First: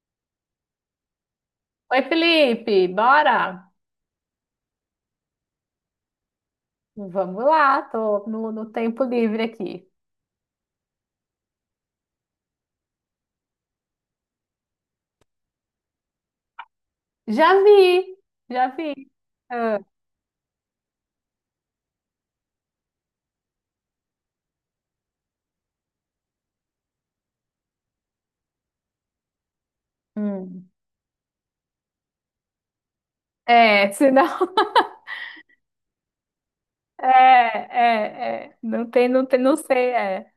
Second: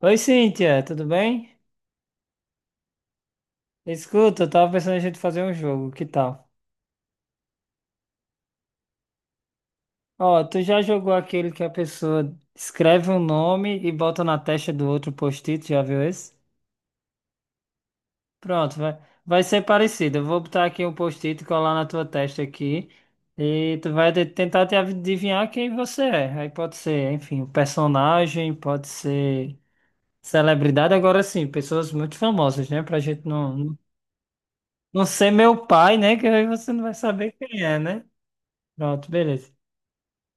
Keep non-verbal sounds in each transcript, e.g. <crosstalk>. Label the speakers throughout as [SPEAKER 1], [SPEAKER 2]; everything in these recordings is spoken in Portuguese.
[SPEAKER 1] Oi, Cíntia, tudo bem?
[SPEAKER 2] Oi, Felipe, bora?
[SPEAKER 1] Escuta, eu tava pensando em a gente fazer um jogo, que tal?
[SPEAKER 2] Vamos lá, tô no tempo livre aqui.
[SPEAKER 1] Ó, tu já jogou aquele que a pessoa escreve um nome e bota na testa do outro post-it, já viu esse?
[SPEAKER 2] Já vi, já
[SPEAKER 1] Pronto,
[SPEAKER 2] vi.
[SPEAKER 1] vai, vai ser
[SPEAKER 2] Ah,
[SPEAKER 1] parecido. Eu vou botar aqui um post-it e colar na tua testa aqui e tentar te adivinhar quem você é. Aí pode ser, enfim, um personagem, pode ser
[SPEAKER 2] hum.
[SPEAKER 1] celebridade, agora sim, pessoas muito famosas, né? Pra gente não
[SPEAKER 2] É, senão. <laughs>
[SPEAKER 1] não ser meu pai, né? Que aí você não vai
[SPEAKER 2] É,
[SPEAKER 1] saber quem é, né?
[SPEAKER 2] é, é. Não tem,
[SPEAKER 1] Pronto,
[SPEAKER 2] não tem,
[SPEAKER 1] beleza.
[SPEAKER 2] não sei, é.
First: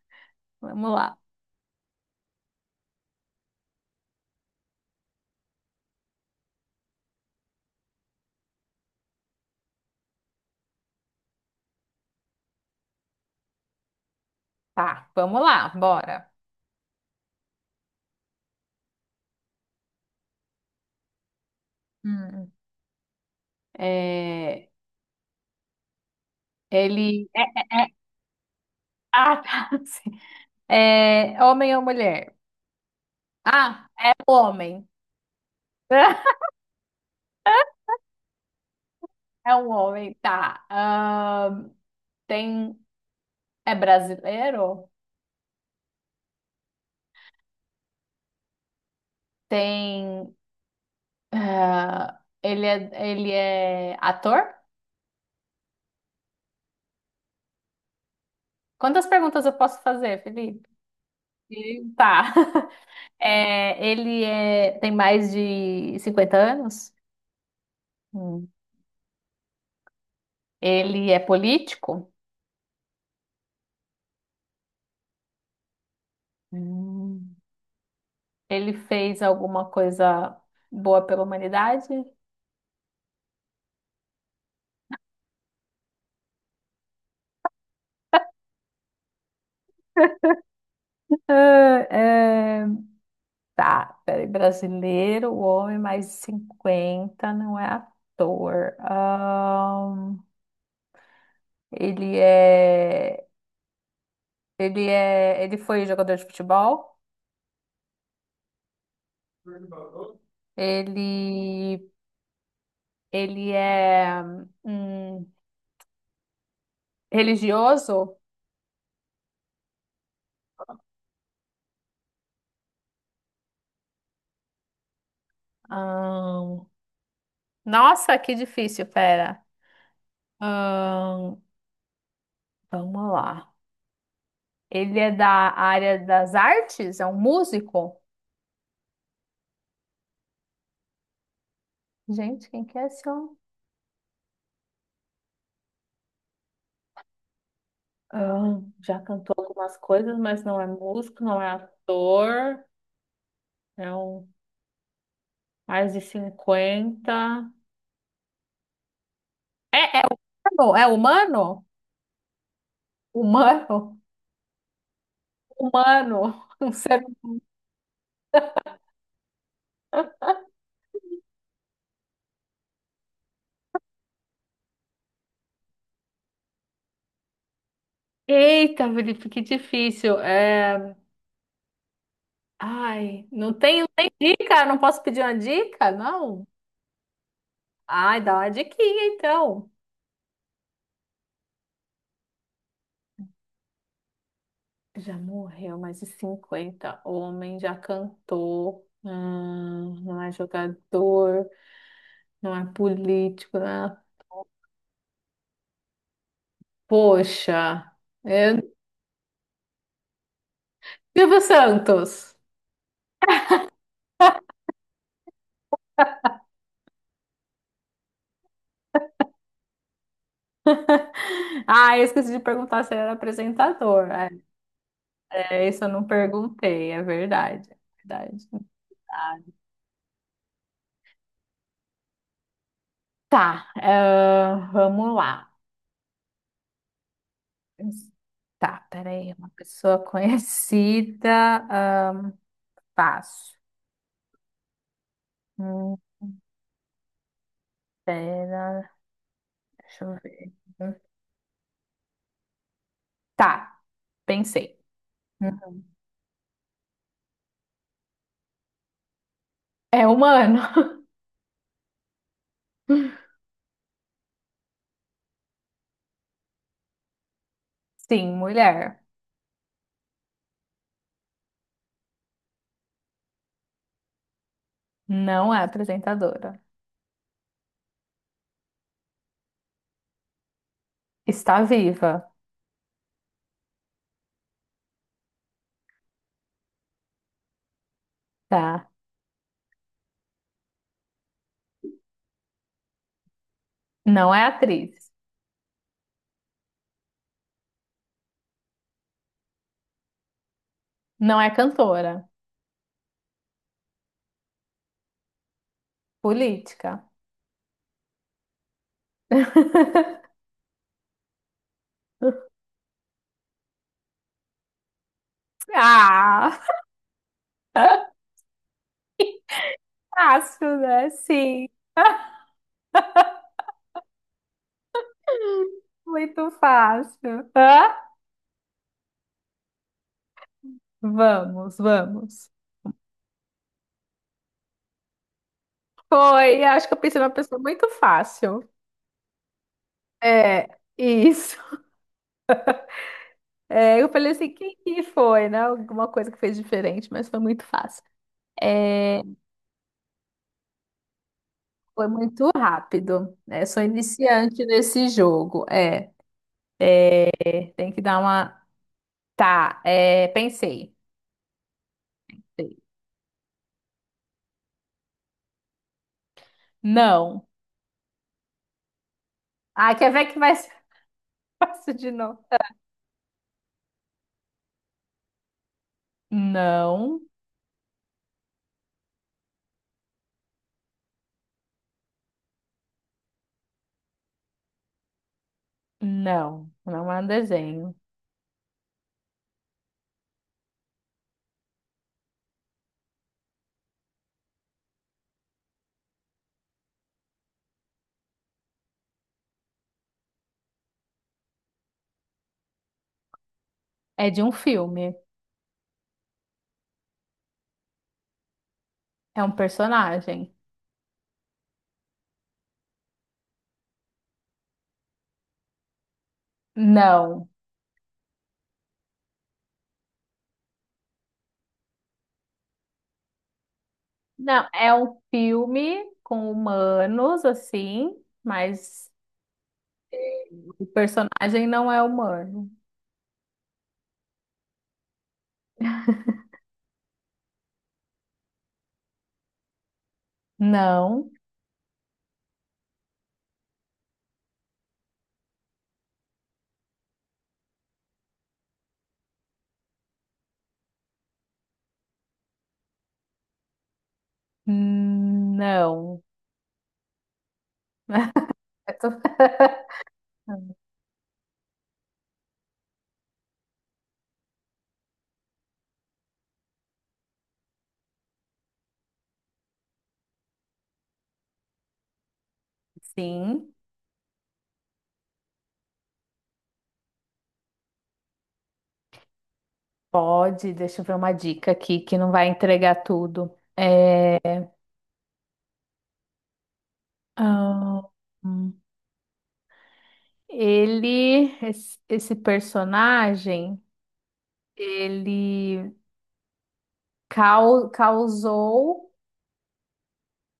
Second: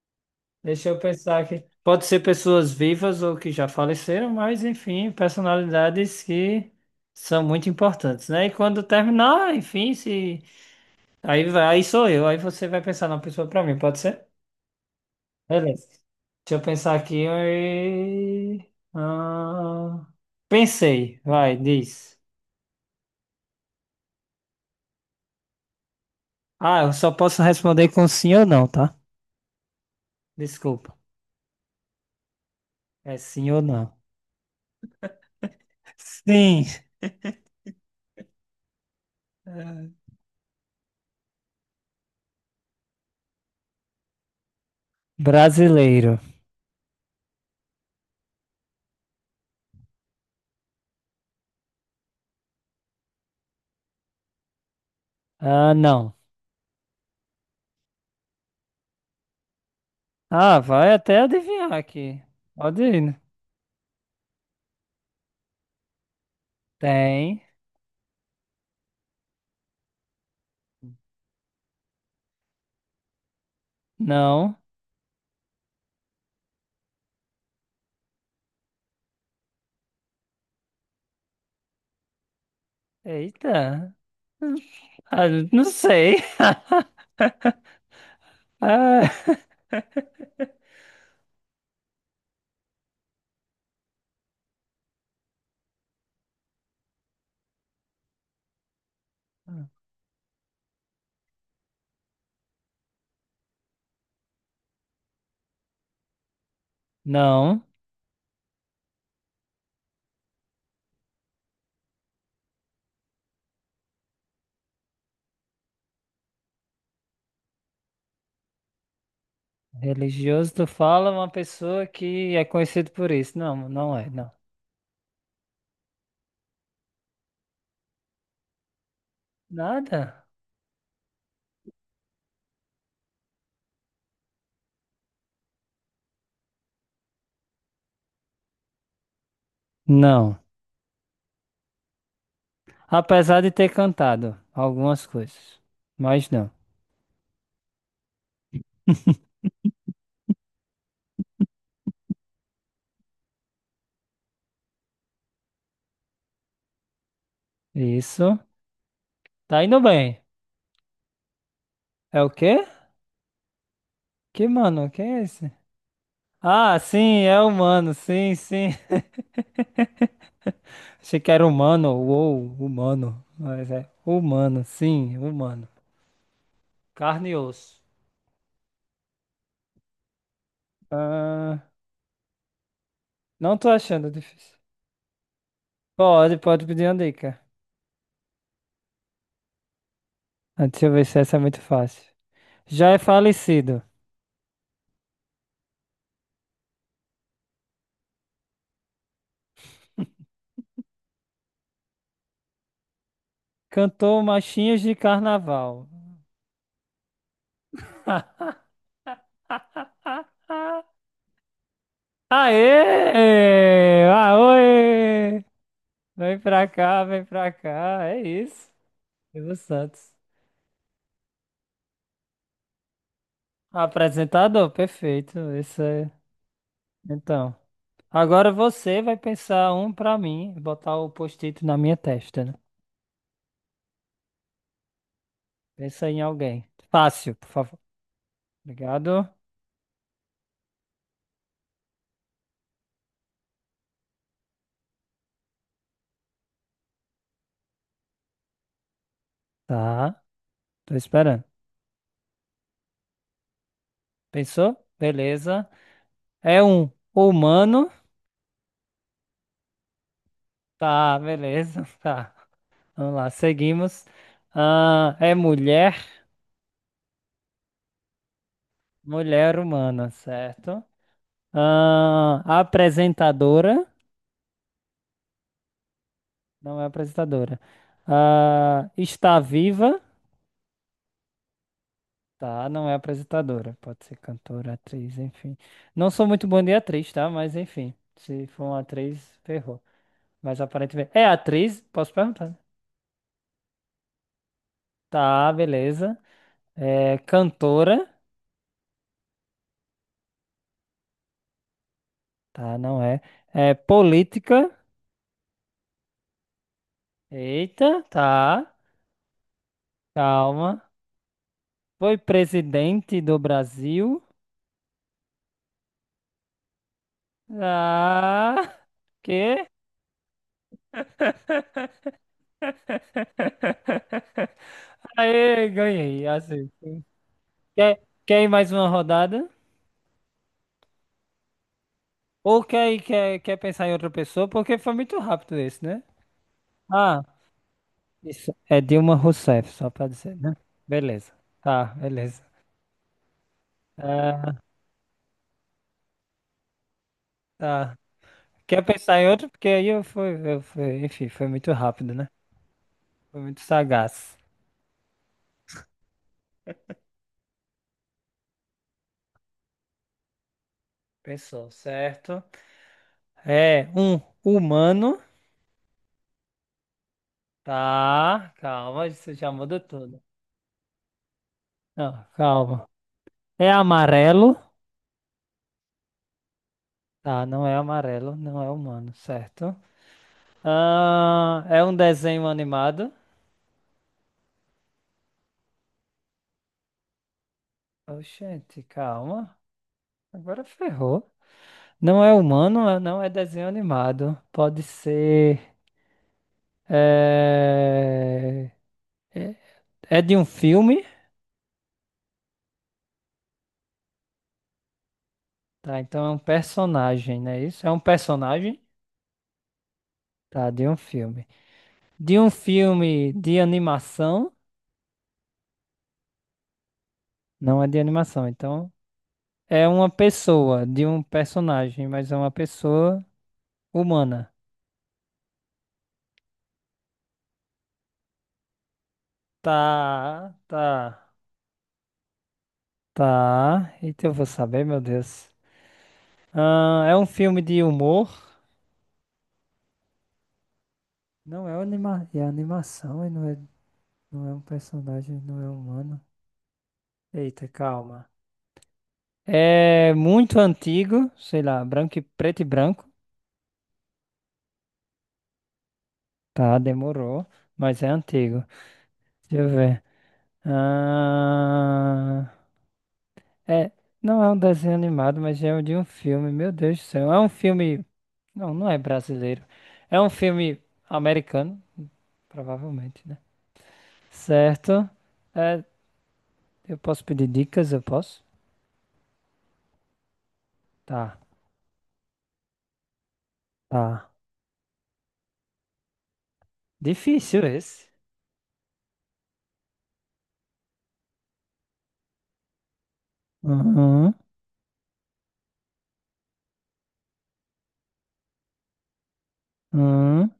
[SPEAKER 1] Deixa
[SPEAKER 2] Vamos
[SPEAKER 1] eu
[SPEAKER 2] lá.
[SPEAKER 1] pensar aqui. Pode ser pessoas vivas ou que já faleceram, mas enfim, personalidades que são muito importantes, né? E quando terminar, enfim, se aí vai, aí sou eu, aí você vai pensar na pessoa pra mim, pode ser?
[SPEAKER 2] Tá, vamos lá,
[SPEAKER 1] Beleza.
[SPEAKER 2] bora.
[SPEAKER 1] Deixa eu pensar aqui. Ah, pensei, vai, diz.
[SPEAKER 2] Hum. É,
[SPEAKER 1] Ah, eu só
[SPEAKER 2] ele.
[SPEAKER 1] posso
[SPEAKER 2] É,
[SPEAKER 1] responder com sim ou não, tá?
[SPEAKER 2] Ah, tá. <laughs> Sim.
[SPEAKER 1] Desculpa.
[SPEAKER 2] É, homem ou mulher?
[SPEAKER 1] É sim ou
[SPEAKER 2] Ah,
[SPEAKER 1] não.
[SPEAKER 2] é homem. <laughs>
[SPEAKER 1] Sim,
[SPEAKER 2] É um homem, tá. Tem. É brasileiro?
[SPEAKER 1] brasileiro.
[SPEAKER 2] Tem. Ah, ele é ator?
[SPEAKER 1] Ah, não.
[SPEAKER 2] Quantas perguntas eu posso fazer,
[SPEAKER 1] Ah,
[SPEAKER 2] Felipe?
[SPEAKER 1] vai até adivinhar aqui.
[SPEAKER 2] Tá. <laughs>
[SPEAKER 1] Pode ir, né?
[SPEAKER 2] É, ele é, tem mais de 50 anos?
[SPEAKER 1] Tem.
[SPEAKER 2] Hum. Ele é político?
[SPEAKER 1] Não.
[SPEAKER 2] Hum. Ele fez alguma coisa boa pela humanidade?
[SPEAKER 1] Eita. Ah, não sei. <laughs> Ah,
[SPEAKER 2] Ah, é, tá, peraí, brasileiro, o homem mais de 50 não é ator. Ele é, ele é, ele foi jogador de futebol.
[SPEAKER 1] não.
[SPEAKER 2] Ele, ele é hum, religioso.
[SPEAKER 1] Religioso, tu fala uma pessoa que é conhecida por isso. Não, não é, não.
[SPEAKER 2] Ahn, nossa, que difícil, pera.
[SPEAKER 1] Nada?
[SPEAKER 2] Ahn, vamos lá. Ele é da área das artes? É um músico?
[SPEAKER 1] Não.
[SPEAKER 2] Gente, quem que é esse?
[SPEAKER 1] Apesar de ter cantado algumas coisas. Mas não.
[SPEAKER 2] Ah, já cantou algumas coisas, mas não é músico, não é ator. É um mais de cinquenta.
[SPEAKER 1] Isso. Tá indo
[SPEAKER 2] É, é
[SPEAKER 1] bem.
[SPEAKER 2] humano? É humano?
[SPEAKER 1] É o quê?
[SPEAKER 2] Humano?
[SPEAKER 1] Que mano? Quem é esse?
[SPEAKER 2] Humano. Um
[SPEAKER 1] Ah,
[SPEAKER 2] ser...
[SPEAKER 1] sim, é humano. Sim, sim. Achei que era humano, ou humano, mas é humano, sim, humano. Carne e osso.
[SPEAKER 2] Eita, Felipe, que difícil. É...
[SPEAKER 1] Ah,
[SPEAKER 2] Ai, não
[SPEAKER 1] não tô
[SPEAKER 2] tenho
[SPEAKER 1] achando
[SPEAKER 2] nem
[SPEAKER 1] difícil.
[SPEAKER 2] dica, não posso pedir uma dica,
[SPEAKER 1] Pode,
[SPEAKER 2] não?
[SPEAKER 1] pode pedir uma dica.
[SPEAKER 2] Ai, dá uma diquinha então.
[SPEAKER 1] Ah, deixa eu ver se essa é muito fácil. Já é falecido.
[SPEAKER 2] Já morreu, mais de cinquenta, homem, já cantou. Não é jogador. Não é político, né?
[SPEAKER 1] Cantou Machinhos de Carnaval.
[SPEAKER 2] Poxa, é...
[SPEAKER 1] <laughs>
[SPEAKER 2] Silvio Santos.
[SPEAKER 1] Aê! Ah, vem pra cá, vem pra cá. É isso. Silvio Santos.
[SPEAKER 2] Ah, eu esqueci de perguntar se ele era apresentador.
[SPEAKER 1] Apresentador, perfeito.
[SPEAKER 2] É,
[SPEAKER 1] Isso
[SPEAKER 2] isso eu não
[SPEAKER 1] é.
[SPEAKER 2] perguntei, é
[SPEAKER 1] Então.
[SPEAKER 2] verdade. É verdade.
[SPEAKER 1] Agora você vai pensar um pra mim, botar o post-it na minha testa, né?
[SPEAKER 2] Tá, ah, vamos lá.
[SPEAKER 1] Pensa em alguém. Fácil, por favor.
[SPEAKER 2] Tá,
[SPEAKER 1] Obrigado.
[SPEAKER 2] peraí, uma pessoa <laughs> conhecida, ahn, fácil. Hum, pera, deixa eu
[SPEAKER 1] Tá,
[SPEAKER 2] ver.
[SPEAKER 1] tô esperando.
[SPEAKER 2] Tá,
[SPEAKER 1] Pensou?
[SPEAKER 2] pensei.
[SPEAKER 1] Beleza.
[SPEAKER 2] Uhum.
[SPEAKER 1] É um humano.
[SPEAKER 2] É humano.
[SPEAKER 1] Tá, beleza. <laughs> Tá. Vamos lá,
[SPEAKER 2] <laughs>
[SPEAKER 1] seguimos. Ah, é mulher.
[SPEAKER 2] Sim, mulher.
[SPEAKER 1] Mulher humana, certo? Ah, apresentadora.
[SPEAKER 2] Não é apresentadora.
[SPEAKER 1] Não é apresentadora. Ah, está viva.
[SPEAKER 2] Está viva.
[SPEAKER 1] Tá, não é apresentadora. Pode ser cantora, atriz, enfim. Não sou muito bom de atriz, tá? Mas enfim. Se for uma
[SPEAKER 2] Tá.
[SPEAKER 1] atriz, ferrou. Mas aparentemente. É atriz? Posso perguntar, né?
[SPEAKER 2] Não é atriz.
[SPEAKER 1] Tá, beleza. É cantora.
[SPEAKER 2] Não é cantora.
[SPEAKER 1] Tá, não é. É política.
[SPEAKER 2] Política.
[SPEAKER 1] Eita, tá.
[SPEAKER 2] <laughs>
[SPEAKER 1] Calma. Foi presidente do Brasil.
[SPEAKER 2] Ah!
[SPEAKER 1] Ah, quê?
[SPEAKER 2] Fácil, né? Sim.
[SPEAKER 1] <laughs> Aê,
[SPEAKER 2] <laughs>
[SPEAKER 1] ganhei.
[SPEAKER 2] Muito
[SPEAKER 1] Assim.
[SPEAKER 2] fácil. Hã?
[SPEAKER 1] Quer, quer ir mais uma rodada?
[SPEAKER 2] Vamos, vamos.
[SPEAKER 1] Ou quer pensar em outra pessoa, porque foi muito rápido esse, né?
[SPEAKER 2] Foi, acho que eu pensei
[SPEAKER 1] Ah,
[SPEAKER 2] numa pessoa muito
[SPEAKER 1] isso.
[SPEAKER 2] fácil.
[SPEAKER 1] É Dilma Rousseff, só pra dizer, né?
[SPEAKER 2] É,
[SPEAKER 1] Beleza.
[SPEAKER 2] isso.
[SPEAKER 1] Tá, beleza.
[SPEAKER 2] É, eu falei assim,
[SPEAKER 1] Ah,
[SPEAKER 2] quem que foi, né? Alguma coisa que fez diferente, mas foi muito
[SPEAKER 1] tá.
[SPEAKER 2] fácil.
[SPEAKER 1] Quer pensar
[SPEAKER 2] É,
[SPEAKER 1] em outro? Porque aí eu fui, enfim, foi muito
[SPEAKER 2] foi
[SPEAKER 1] rápido, né?
[SPEAKER 2] muito rápido,
[SPEAKER 1] Foi muito
[SPEAKER 2] né? Sou
[SPEAKER 1] sagaz.
[SPEAKER 2] iniciante nesse jogo. Tem que dar uma... Tá, é, pensei.
[SPEAKER 1] Pensou, certo? É um humano.
[SPEAKER 2] Não.
[SPEAKER 1] Tá, calma, isso já muda
[SPEAKER 2] Ah, quer
[SPEAKER 1] tudo.
[SPEAKER 2] ver que vai ser <laughs> fácil de
[SPEAKER 1] Não,
[SPEAKER 2] novo?
[SPEAKER 1] calma. É amarelo.
[SPEAKER 2] Não,
[SPEAKER 1] Tá, não é amarelo, não é humano, certo? Ah, é um desenho animado.
[SPEAKER 2] não. Não é um desenho.
[SPEAKER 1] Oxente, calma. Agora ferrou. Não é humano, não é desenho animado. Pode ser. É... É é de um filme,
[SPEAKER 2] É de um filme.
[SPEAKER 1] tá? Então é um personagem, não é isso? É um personagem,
[SPEAKER 2] É um personagem.
[SPEAKER 1] tá? De um filme. De um filme de animação,
[SPEAKER 2] Não.
[SPEAKER 1] não é de animação. Então é uma pessoa, de um personagem, mas é uma pessoa humana.
[SPEAKER 2] Não, é um filme com humanos, assim, mas
[SPEAKER 1] Tá,
[SPEAKER 2] o
[SPEAKER 1] tá,
[SPEAKER 2] personagem não é humano.
[SPEAKER 1] tá. Eita, eu vou saber, meu Deus. Ah, é um filme de humor.
[SPEAKER 2] Não,
[SPEAKER 1] Não é anima... é animação e não é... não é um personagem, não é humano. Eita, calma. É muito antigo, sei lá, branco e preto e branco.
[SPEAKER 2] não.
[SPEAKER 1] Tá, demorou, mas é
[SPEAKER 2] <laughs>
[SPEAKER 1] antigo.
[SPEAKER 2] Eu tô-
[SPEAKER 1] Deixa eu ver.
[SPEAKER 2] <laughs>
[SPEAKER 1] Ah, é, não é um desenho animado, mas é de um filme. Meu Deus do céu. É um filme. Não, não é brasileiro. É um filme americano, provavelmente, né?
[SPEAKER 2] Sim.
[SPEAKER 1] Certo. É, eu posso pedir dicas? Eu posso?
[SPEAKER 2] Pode, deixa eu ver uma
[SPEAKER 1] Tá,
[SPEAKER 2] dica aqui que não vai entregar tudo.
[SPEAKER 1] tá.
[SPEAKER 2] É,
[SPEAKER 1] Difícil
[SPEAKER 2] ah,
[SPEAKER 1] esse.
[SPEAKER 2] hum. esse personagem,
[SPEAKER 1] Uhum,
[SPEAKER 2] ele causou
[SPEAKER 1] uhum.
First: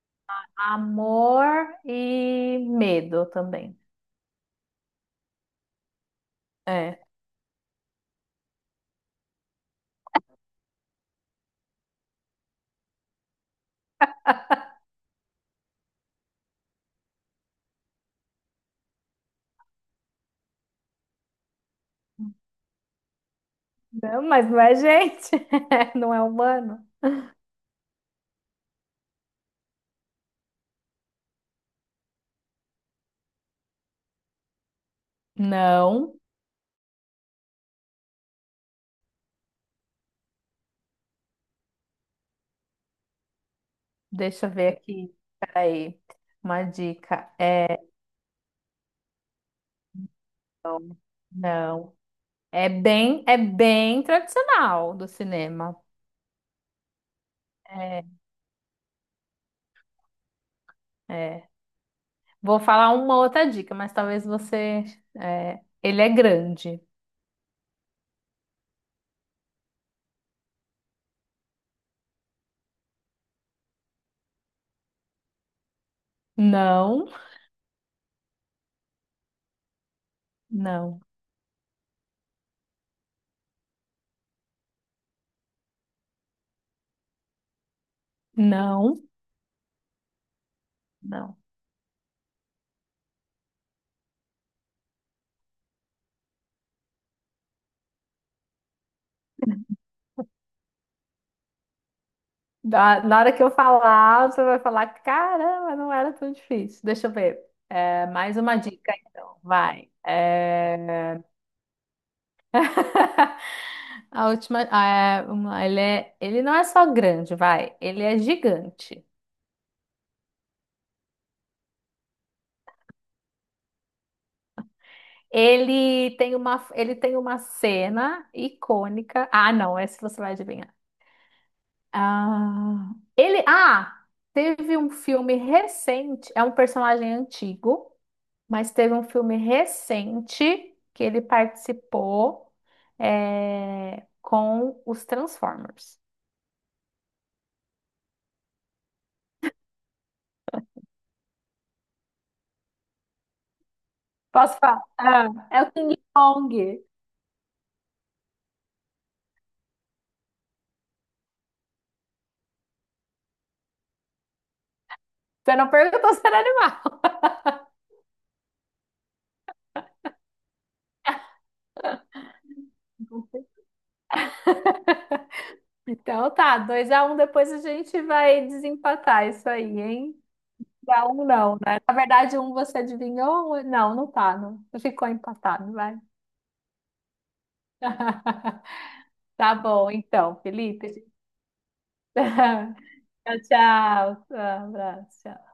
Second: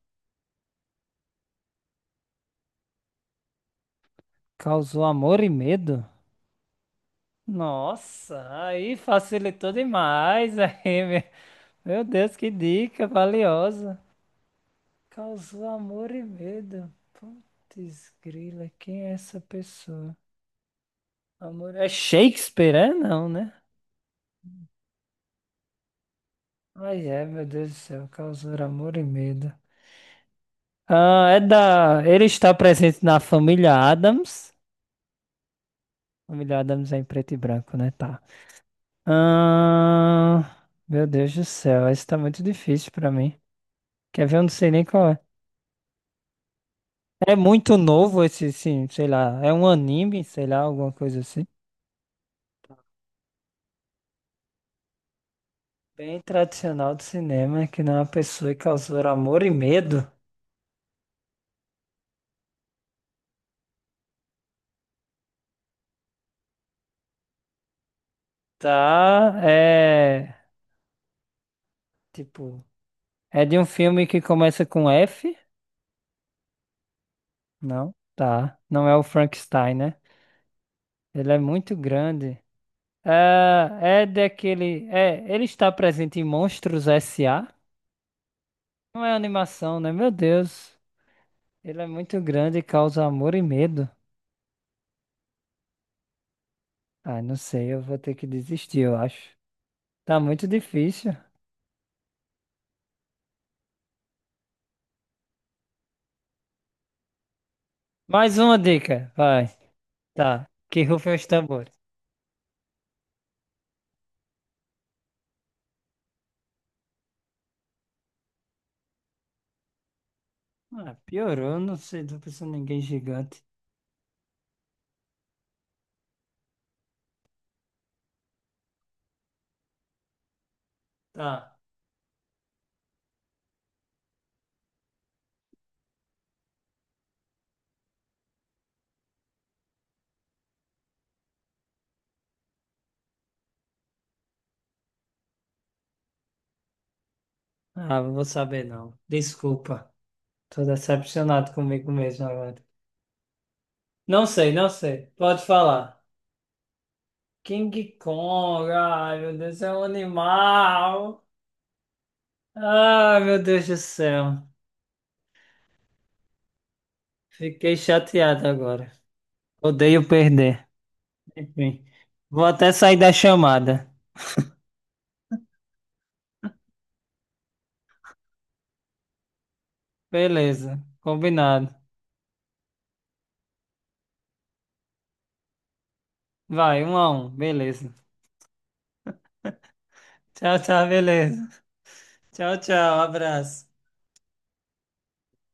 [SPEAKER 2] amor e medo também.
[SPEAKER 1] Causou amor e medo?
[SPEAKER 2] É.
[SPEAKER 1] Nossa, aí facilitou demais. <laughs> Meu Deus, que dica valiosa. Causou amor e medo. Putz, grila, quem é essa pessoa? Amor é Shakespeare, é? Não, né?
[SPEAKER 2] Não, mas não é gente, <laughs> não é humano.
[SPEAKER 1] Ai, é, meu Deus do céu, causou amor e medo. Ah, é da. Ele está presente na família Adams.
[SPEAKER 2] Não,
[SPEAKER 1] Família Adams é em preto e branco, né? Tá. Ah, meu Deus do céu, esse tá muito difícil pra mim. Quer ver? Eu
[SPEAKER 2] deixa
[SPEAKER 1] não
[SPEAKER 2] eu ver
[SPEAKER 1] sei nem qual
[SPEAKER 2] aqui.
[SPEAKER 1] é.
[SPEAKER 2] Peraí, uma dica.
[SPEAKER 1] É muito
[SPEAKER 2] É,
[SPEAKER 1] novo esse, sim, sei lá. É um anime, sei lá, alguma coisa assim.
[SPEAKER 2] não. É bem tradicional do cinema.
[SPEAKER 1] Bem tradicional do cinema, que não é
[SPEAKER 2] É,
[SPEAKER 1] uma pessoa que causou amor e medo.
[SPEAKER 2] é. Vou falar uma outra dica, mas talvez você... É, ele é grande.
[SPEAKER 1] Tá, é. Tipo, é de um filme que começa com F?
[SPEAKER 2] Não,
[SPEAKER 1] Não, tá. Não é o Frankenstein, né?
[SPEAKER 2] não,
[SPEAKER 1] Ele é muito grande. Ah, é daquele. É, ele está presente em Monstros S.A.
[SPEAKER 2] não,
[SPEAKER 1] Não é animação, né? Meu Deus.
[SPEAKER 2] não.
[SPEAKER 1] Ele é muito grande e causa amor e medo. Ah, não sei, eu vou ter que desistir, eu acho. Tá muito difícil.
[SPEAKER 2] Na hora que eu falar, você vai falar: caramba, não era tão difícil. Deixa eu ver. É, mais
[SPEAKER 1] Mais
[SPEAKER 2] uma
[SPEAKER 1] uma
[SPEAKER 2] dica,
[SPEAKER 1] dica,
[SPEAKER 2] então.
[SPEAKER 1] vai.
[SPEAKER 2] Vai.
[SPEAKER 1] Tá.
[SPEAKER 2] É,
[SPEAKER 1] Que rufem os tambores.
[SPEAKER 2] <laughs> a última. Ah, é, ele é, ele não é só grande, vai. Ele é gigante.
[SPEAKER 1] Ah, piorou, não sei, tô pensando em ninguém gigante.
[SPEAKER 2] Ele tem uma cena icônica. Ah, não, essa você vai adivinhar.
[SPEAKER 1] Tá.
[SPEAKER 2] Ah, teve um filme recente, é um personagem antigo, mas teve um filme recente que ele participou, é, com os Transformers.
[SPEAKER 1] Ah, não vou saber não. Desculpa. Tô decepcionado comigo mesmo agora. Não sei,
[SPEAKER 2] Posso
[SPEAKER 1] não
[SPEAKER 2] falar?
[SPEAKER 1] sei.
[SPEAKER 2] Ah,
[SPEAKER 1] Pode
[SPEAKER 2] é o King
[SPEAKER 1] falar.
[SPEAKER 2] Kong.
[SPEAKER 1] King Kong, ai meu Deus, é um animal. Ai meu Deus do céu,
[SPEAKER 2] Você não perguntou se era animal.
[SPEAKER 1] fiquei chateado agora. Odeio perder. Enfim, vou até sair da
[SPEAKER 2] <laughs>
[SPEAKER 1] chamada.
[SPEAKER 2] Então tá, 2 a 1. Depois a gente vai desempatar isso aí, hein?
[SPEAKER 1] Beleza,
[SPEAKER 2] Pra um não,
[SPEAKER 1] combinado.
[SPEAKER 2] né? Na verdade, um você adivinhou? Não, não tá, não. Ficou empatado, vai.
[SPEAKER 1] Vai, um a um, beleza.
[SPEAKER 2] <laughs> Tá bom, então,
[SPEAKER 1] Tchau, tchau,
[SPEAKER 2] Felipe.
[SPEAKER 1] beleza.
[SPEAKER 2] <laughs>
[SPEAKER 1] Tchau,
[SPEAKER 2] Tchau,
[SPEAKER 1] tchau, abraço.
[SPEAKER 2] tchau. Um abraço. Tchau.